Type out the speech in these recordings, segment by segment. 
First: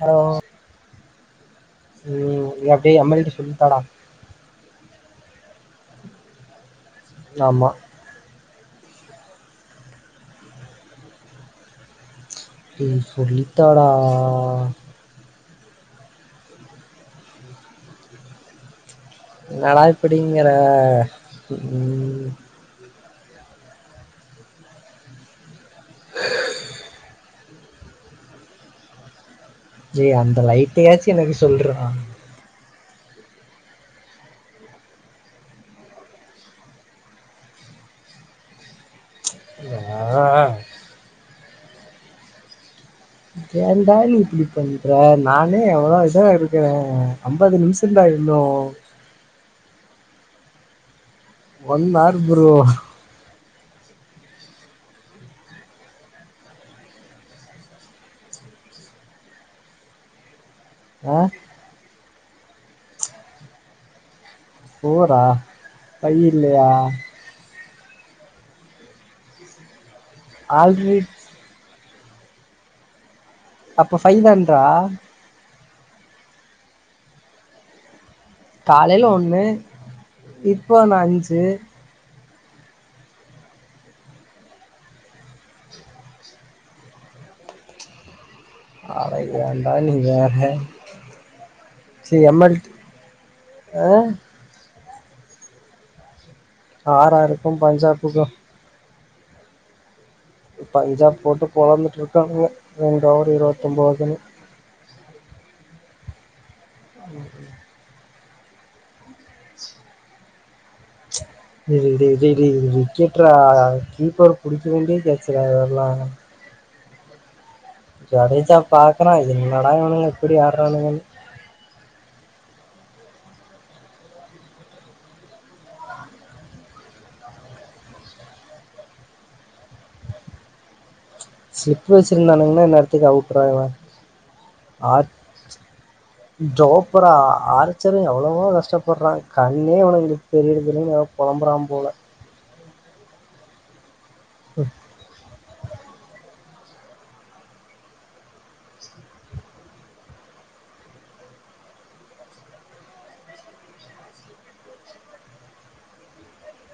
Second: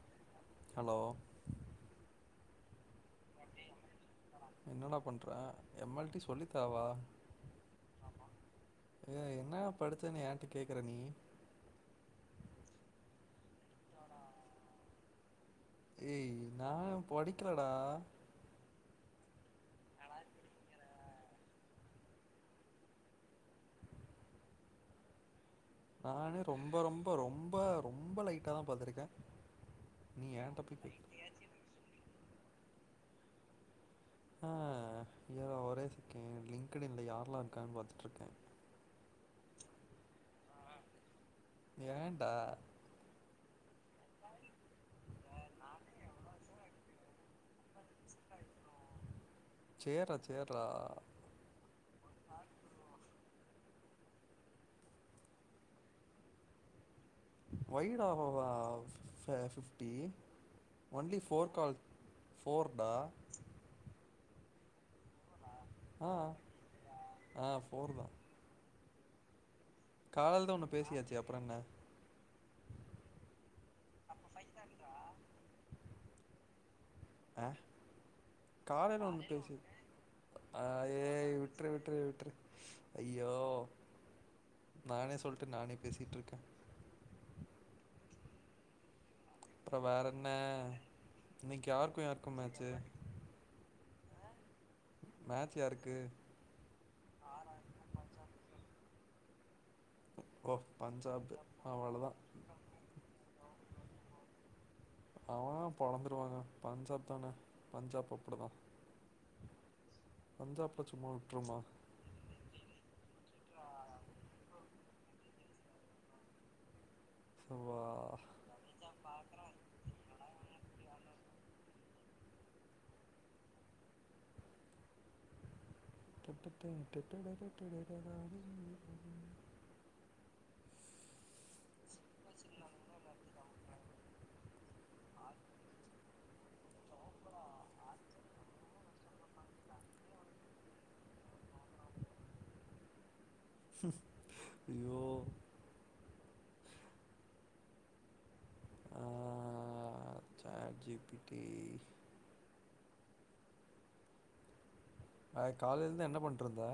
Hello hello டேய் அப்பிடியே M L T சொல்லித்தாடா என்னடா பண்ற எம் எல் டி சொல்லி தாவா ஆமா ஏ என்ன படிச்சேனு ஏன்ட்ட கேக்கற நீ ஏ சொல்லித்தடா ஏ நா படிக்கலடா என்னடா இப்பிடிங்கற உம் நானே ரொம்போ ரொம்போ ரொம்போ ரொம்போ லைட்டா தா பாத்திருக்கே ஏ அந்த லைட்டே யாச்சு எனக்கு சொல்றா ஆ இர்ரா ஒரே சேக்கேன்ட் லிங்கிட்டின் ல யாரெல்லா இருக்காணு பாத்துட்டு இருக்கே யா ஏன்டா ஏன்டா நீ இப்பிடி பண்ற நானே எவ்வளோ இதா இருக்கரே அம்பது நிமிஷந்தா தா இன்னு சேர்ரா சேர்ரா ஒன் ஹார் ப்ரோ ஒயிடா ஆவாவா ஆ ஃபிப்டி ஆ ஒன்லி ஃபோர் கால் ஃபோர்டா ஃபோரா ஃபைய் இல்லையா ஃபோர்தா காலல்த ஒண்ணு ஆல்ரெடி பேசியாச்சே அப்புறோ என்ன அப்ப ஃபைதன்றா ஆ காலைல காலையில வந்து ஒண்ணு பேசி அ இப்போ ஒன்னு ஏய் அஞ்சு விட்ரு விட்ரு விட்ரு ஐயோ நானே சொல்லிட்டு நானே பேசிட்டுருக்கே அட ஏன்டா அப்புற நீ வேற என்ன இன்னைக்கு யாருக்கும் சி யாருக்கு எம் எல் மேச்சு டி ஆ மேட்ச் யாருக்கு ஆர் ஆருக்கு பஞ்சாபுக்கு ஓ எ பஞ்சாப் பஞ்சாப்பு போட்டு பொலந்துட்டு அவ்வளதா இருக்காங்க ரெண்ட ஒவர் இருபத்தொன்பதுன்னு அவன பொழந்துருவாங்க பஞ்சாப் தான பஞ்சாப்பு அப்டி தா பஞ்சாப்ப சும்மாள் இருடி இருடி விக்கெட்டா கீப்பர் பிடிக்க வேண்டிய கச்சல்ல இதெல்லா சோ வா ஜடேஜா பாக்குறா என்னடா இவனுங்க இப்டி ஆடுறாங்கனு டட்டன் டெட்டட டெட்டட டா ஸ்லிப் வச்சுருந்தானுங்கன்னா இந்நேரத்துக்கு அவுட்றா இவன் ஆர் ஜோப்பரா அரச்சரும் எவ்ளவோ கஷ்டப்படுறான் கண்ணே அவனுகளுக்கு தெரியுரதுல்ல நல்ல புலம்புறான் போல ஐய்யோ அஹ் சாட் ஜி பிடி அய் காலேலலந்து என்ன பணட்ருந்த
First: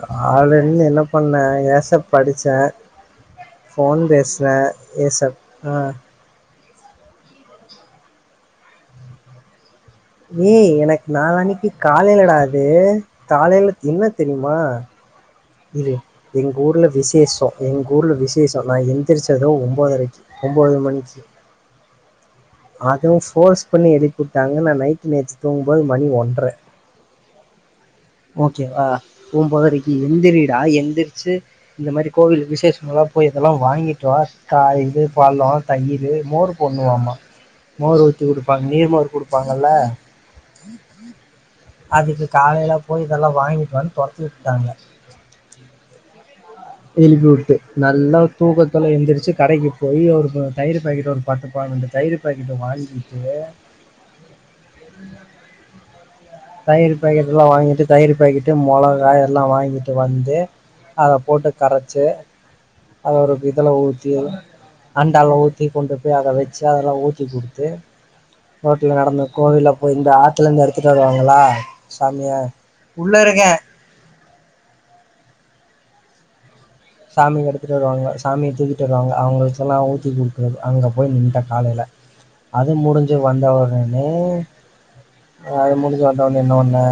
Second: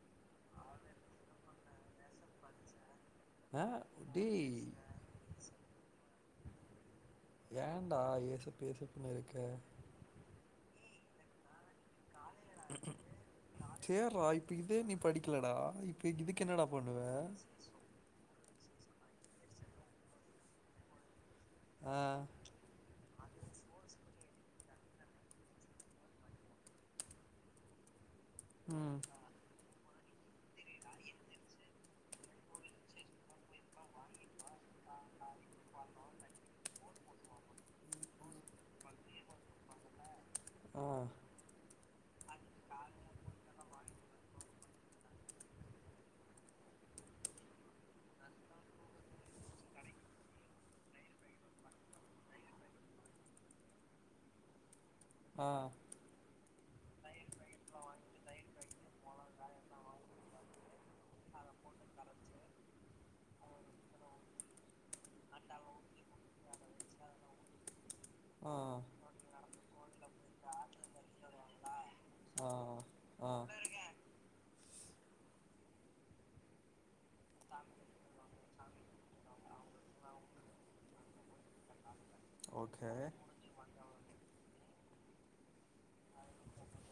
காலந்து என்ன பண்ணே ஏசப் படிச்சேன் ஆ ஃபோன் டேய் பேசுவே ஏசப் அ ஏடா ஏசப் ஏசப்ன்னு இருக்க ஏய் எனக்கு நாளன்னைக்கு காலைல டா அது காலைல என்ன சேர்றா இப்ப தெரியுமா இதே நீ படிக்கலடா இரு இப்ப இதுக்கு எங்க என்னடா ஊர்ல பண்ணுவ விசேஷொம் எங்க ஊர்ல விசேஷ் நா நா எந்திரச்சது ஒன்பதரைக்கு ஒன்பது மணிக்கு அ அதுவும் ஃபோர்ஸ் பண்ணி எழுப்பி வுட்டாங்க நா நைட்டு நேற்று தூங்கும்போது மணி ஒன்ற ஓகே வா ம் போம் போத ரீ எந்திரிடா எந்திரிச்சு இந்த மாரி கோவில் விசேஷம் எல்லாம் போய் இதெல்லாம் வாங்கிட்டு வா காலேல இத் பழொ தயிரு மோர் பொண்ணுவாம மோர் ஊத்தி குடுப்பாங்க நீர்மோர் குடுப்பாங்கல்ல ஆ அதுக்கு காலையில போய் இதெல்லா வாங்கிட்டு வானு துரத்தி விட்டுட்டாங்க எழுப்பி விட்டு நல்லா தூக்கத்துல எழுந்திரிச்சு கடைக்கு போய் ஒரு தயிர் பேக்கெட்டு ஒரு பத்து பான தயிர் பேக்கெட்ட வாங்கிட்டு ஆ தயிர் பேக்கெட் எல்லா வாங்கிட்டு தயிர் பேக்கெட்டு முளகா எல்லாம் வாங்கிட்டு வந்து அத போட்டு கரைச்சு அத ஒரு இதுல ஊத்தி அண்டால ஊத்தி கொண்டு போய் அத வச்சு அதெல்லா ஊத்தி கொடுத்து ஆ ரோட்டுல நடந்த கோவில போய் இந்த ஆற்றுல இருந்து எடுத்துட்டு வருவாங்க ா சாமியா ஆ உள்ள ஆ இருக்க சாமிக்கு எடுத்துகட்டு வருவாங்க சாமிய தூக்கிட்டு வருவாங்க அவங்களுக்கல்லாம் ஊத்தி கொடுக்குறது அங்கே போய் நின்ட்ட காலையில அது ஓகே முடிஞ்சு வந்தவுடனே ஒ அது முடிஞ்சு வந்த ஒடனே என்ன பண்ணே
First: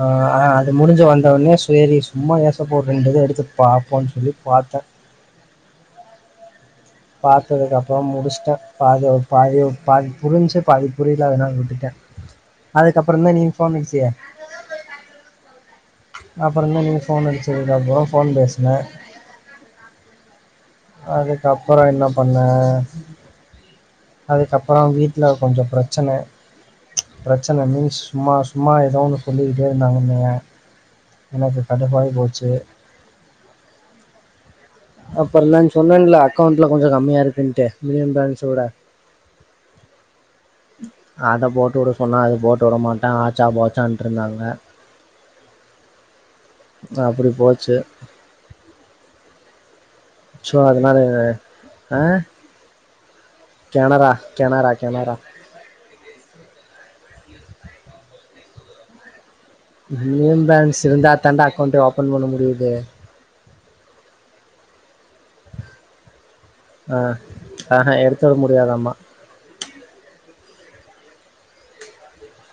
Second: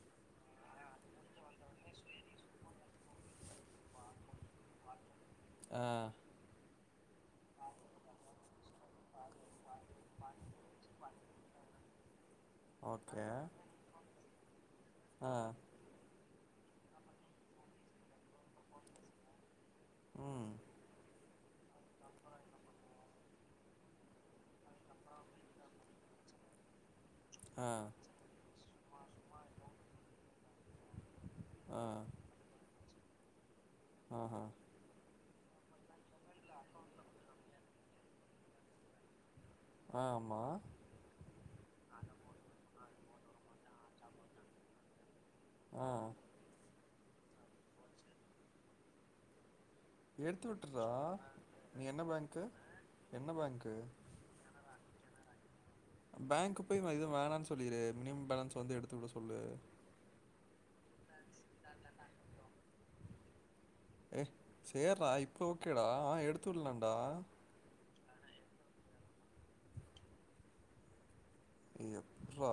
ஆ அ அது முடிஞ்ச் வந்தவுடனே செரி சும்மா ஏசப்ப ரெண்டு இது எடுத்துட்டு பாப்போம்ன்னு சொல்லி பா த்த ஆ பாத்ததுக்கு அப்புறோ முடிச்ட்ட அது பாதி பாதி புரிஞ்சி பாதி புரியல அதனால விட்டுட்ட அதுக்கப்புறோ ஓகே தா நீ இன்ஃபார்மிச்சிய ஆ அப்புறோ தா நீங்க போன் அடிச்சதுக்காப்புறோ போன் பேசுன ம் அதுக்கப்புறோ என்ன பண்ண அதுக்கப்புறோ வீட்டுல கொஞ்சோ பிரச்சன பிரச்சன ஆ மீன்ஸ் சும்மா சும்மா ஏதோன்னு சொல்லிக்கிட்டே இருந்தாங்கன்னையே எனக்கு ஆ கடுப்பாய் போச்சி ஆஹா அப்றோ நா சொன்னேன்ல அக்கௌண்ட்ல கொஞ்சோ கம்மியாருக்குன்ட்டு மினிமம் பேன்ஸோட ஆமா அத போட்டுட சொன்னா அது போட்டுவுட மாட்டுது அ ஆச்சா போச்சான்ட்டு இருந்தாங்க அ தா அப்டி போச்சி எடுத்து உட்ர்றா நீ என்ன பேங்க்கு என்ன பேங்க்கு கெனாரா கெனாரா கெனாரா பேங்க்கு போய் எதும் வேணான்னு சொல்லிடு மினிமம் பேலன்ஸ் வந்து எடுத்துக்குடுக்க சொல்லு உள்ளே பேலன்ஸ் இருந்தா தாண்டா அக்கௌண்ட்டு ஓபன் பண்ண முடியுது ஏ சேர்டா இப்ப ஓகேடா எடுத் ஆ ஆஹா எடுத்துவர முடியாதாமா இது எப்புர்றா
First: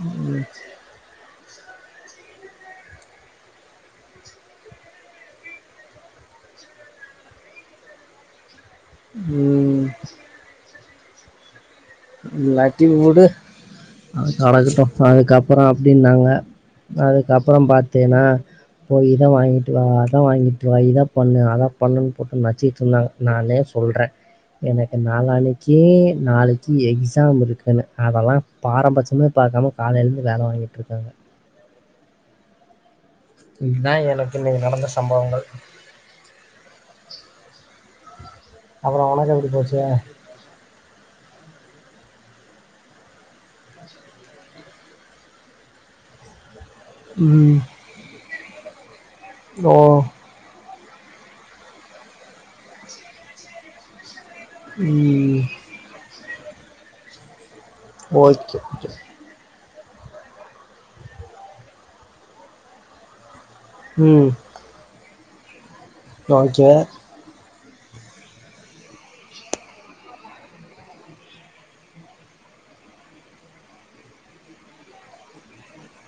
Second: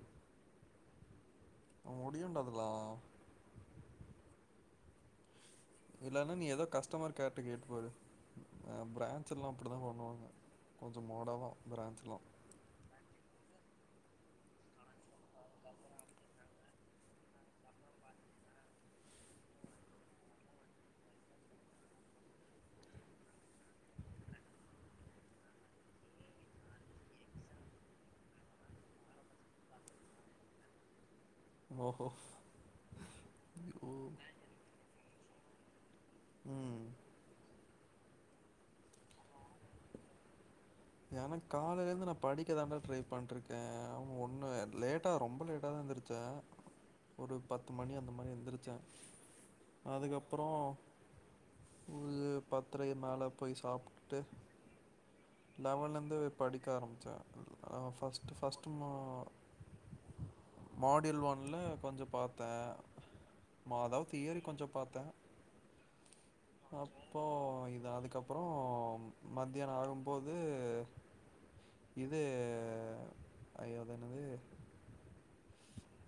ம் செர் அ முடியும்டா அதுலா இல்லன்னா நீ ஏதோ கஸ்டமர்கேர்ட கேட்டுக்கு நீ போரு அ பிரான்ச்செல்லா அப்பிடி தா ம், பண்ணுவாங்க கொஞ்சோ மோடவா இல்லாட்டி விடு கடக்கட்டு அதுக்கப்பறோ அப்டின்னாங்க அதுக்குப்பறோ பாத்தேனா போய் இத வாங்கிட்டு வா அதா வாங்கிட்டு வா இதா பண்ணு அதா பண்ணுன்னு போட்டு நச்சிக்கிட்டு இருந்தாங்க நானே சொல்றே எனக்கு நாளனைக்கி நாளைக் எக்ஸாமிருக்கன்னு அதெல்லா பாரம்பட்சமே பாக்காம காலையிலருந்து வேல வாங்கிட்டுருக்காங்க ஓ ஹோ இதுதா எனக்கு இன்னிக்கி நடந்த சம்பவங்கள் ம் அப்பறோ உனக்கு எப்பிடி போச்சு எனக்கு காலேருந்து நா படிக்க தாண்டா ட்ரை பண்ணிருக்கே ஒண்ணு லேட்டா ரொம்ப லேட்டா தா எந்திச்ச ஒரு ம் பத்து மணி அந்த மாரி எந்திருச்சே ஓ அதுக்கப்பறோ ஒரு பத்தரைய் மேல போய் சாப்புட்டுட்டு ம் லெவல்லருந்து படிக்க ஆரம்மிச்சே அ ஃபர்ஸ்ட் ஓகே ஃபர்ஸ்ட் மு ஓகே மாடில் ஒன்ல கொஞ்சோ பாத்த மாதாவ் ம் தீயறி கொஞ்சோ பாத்த ஓகே அப்போ இது அதுக்கப்பறோ மத்தியானாகு போது இது ஐய்யோ அது என்னது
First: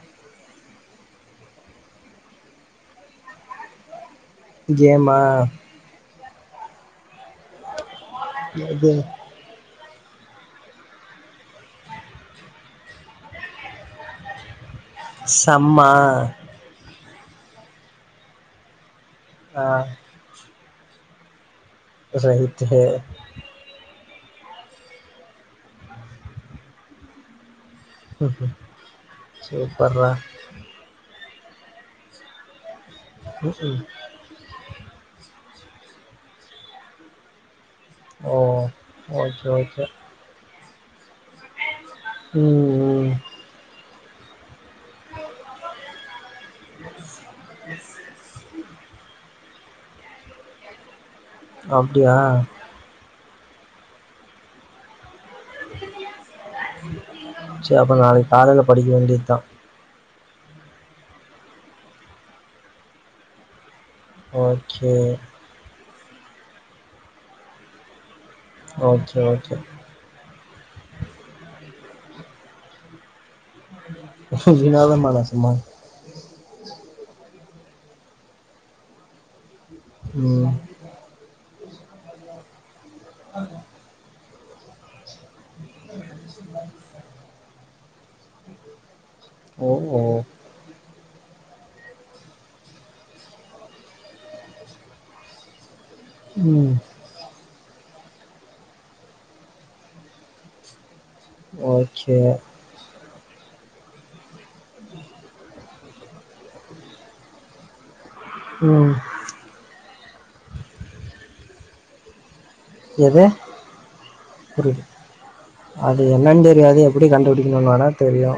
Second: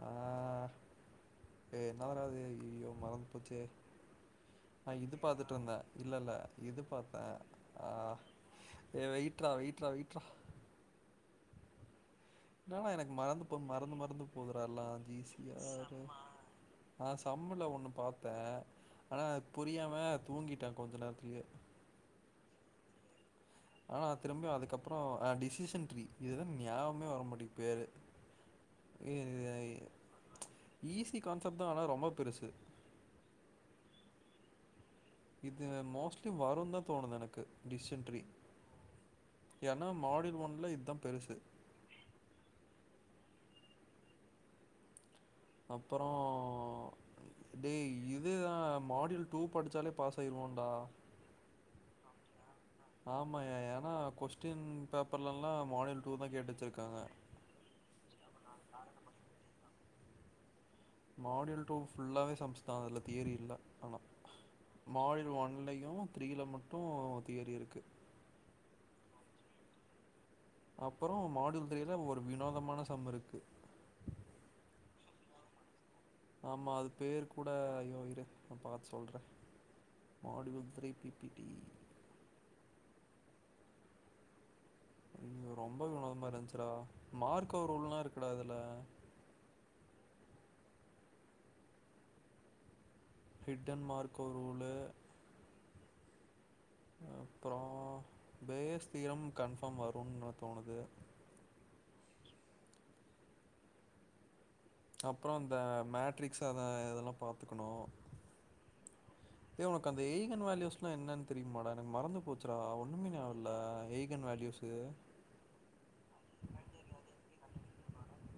ஆ ஏ என்ன வராது ஐய்யோ மறந்து போச்சே இது கேமா பாத்துட்டுருந்தே இல்ல இல்ல இது பாத் எது ஏ வெய்ட்ரா வெய்ட்ரா வெய்ட்ரா என்னடா எனக்கு மறந்து போ மறந்து மறந்து போதுடா எல்லா செம்மா திசியாக ஆ சம்ள ஒன்னு பாத்தே ஆனா அது ஆ புரியாம தூங்கிட்டே கொஞ்ச நேரத்திலேயே [unintelligible] ஆனா திரும்பியு அதுக்கப்பறொ அ டிசிஷன்ட்ரீ இதுதா நியாபகமே வர மாட்டிக்கு பேரு சூப்பர்ரா [unintelligible] ஈஸி கான்செப்ட்தா ஆனா ரொம்பா பெருசு [inaudible] இதுல மோஸ்ட்லி வருன்தா தோணுது எனக்கு டிஸ்ஸன்ட்ரி ஓ ஓகே ஓகே ஏன்னா மாடில் ஒன்ல இதா பெருசு ம் ம் அப்பறோ டேய் இதுதா மாடியல் டூ படிச்சாலே பாஸ் ஆயிருவோன்டா அப்டியா ஆமாயா ஏன்னா கொஸ்டின் பேப் செர் அப்ப நாளைக் காலைல படிக்க வேண்டியதுதா மாடியூல் டூ ஃபுல்லாவே சம்ஸ்தா அதுல தியரி இல்ல ஆனா ஓகே மாடியல் ஒன்லயு த்ரீல மட்டு தியரி இருக்கு ஓகே ஓகே அப்பறோ மாடுல் திரில ஒரு வினோதமான சம் இருக்கு எ [unintelligible] மான சம்மா ஆமா அது பேரு கூட ஐயோ இரு நா பாத்துசொல்றே ம் மாடி பை த்ரீ பி பி டி அதுக் ஒ ரொம்ப வினோதமா இருந்துச்சுடா மார்க்கொருல்லா இருக்கூடாதுல ஓ ஒ ஹிட்டன்மார்க் ஒரு ரூலு ம் அப்பறோ பேர்ஸ் தியரம் கன்ஃபார்ம் வருனு தோணுது ஓகே அப்பறோ அந்த மேட்ரிக்ஸ் அத இதெல்லாம் பாத்துக்கணு ம் ஏ உனக்கு அந்த ஏய்கன் வேல்யூஸ்லா என்னன்னு தெரியுமாடா எனக்கு மறந்து போச் எது வேல்யூஸு புரில அது என்னன் தெரியாது எப்டி கண்டுபிடி க்கணு வேணா தெரியு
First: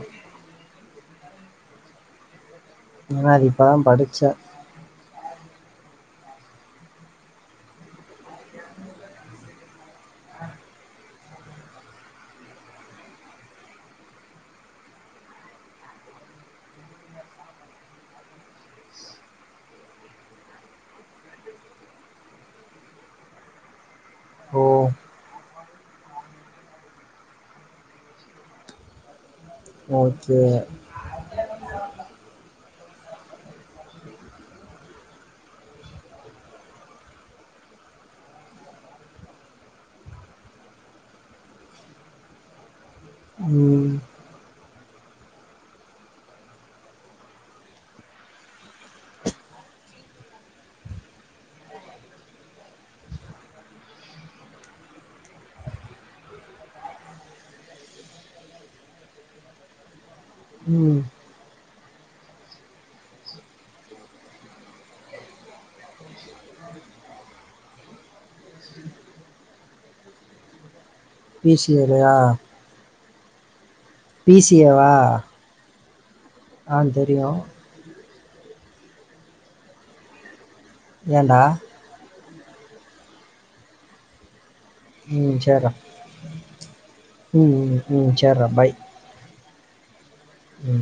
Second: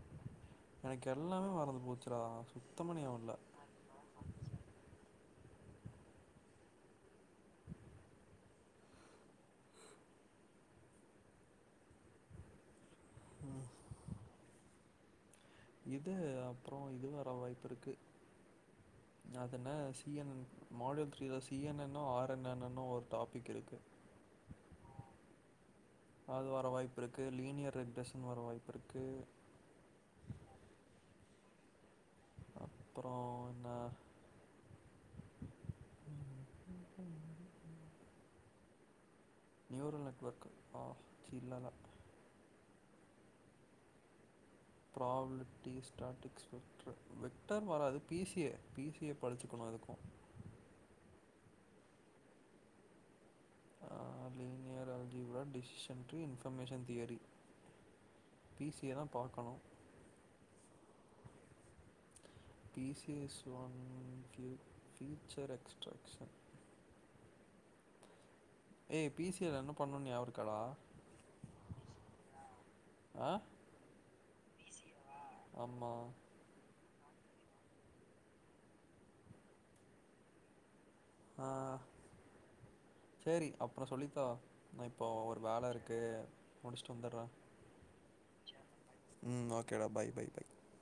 எனக்கெல்லாமே மறந்து போச்சுடா சுத்தமா ஞாபகம் ஏன்னா இல்ல அது இப்பதா படிச்சே ம் இது அப்றோ இது வர வாய்ப்புருக்கு அதன்ன சி என் மாடியூல் த்ரீல சி என் என்னோ ஆர் என் என்னோ னு ஒரு டாபிக் இருக்கு ஓ அது வர வாய்ப்பிருக்கு லீனியர் ரெக்ட்ரசன் வர வாய்ப்புருக்கு ஓகே அப்பறோ என்ன [inaudible] நியூரல் நெட்வர்க் ஆ [unintelligible] ம் ப்ராபிளிட்டி ஸ்ட்ராட்டிக்ஸ் விக்டர் வராது B C A B C A படிச்சுக்கணு அதுக்கு ஆ linear algebra டிஷிஸன்ட்ரி information theory B C A தா பாக்கணு ம் பி சி எஸ் ஒன் ஃபியூ future extraction A B C L என்ன பண்ணு நியாவ இருக்காடா பி சி எல் லையா ஆ பி சி ஏ வா அம்மா ஆ தெரியு ஏண்டா ஆ சேரி அப்றோ சொல்லித்தா நா இப்போ ம் ஒரு வேல சேர்றா இருக்கு முடிச்சுட்டு வந்துட்றே ம் ம் சேர்றா பாய் ம் ஓகேடா பாய் பாய் பாய் ம்.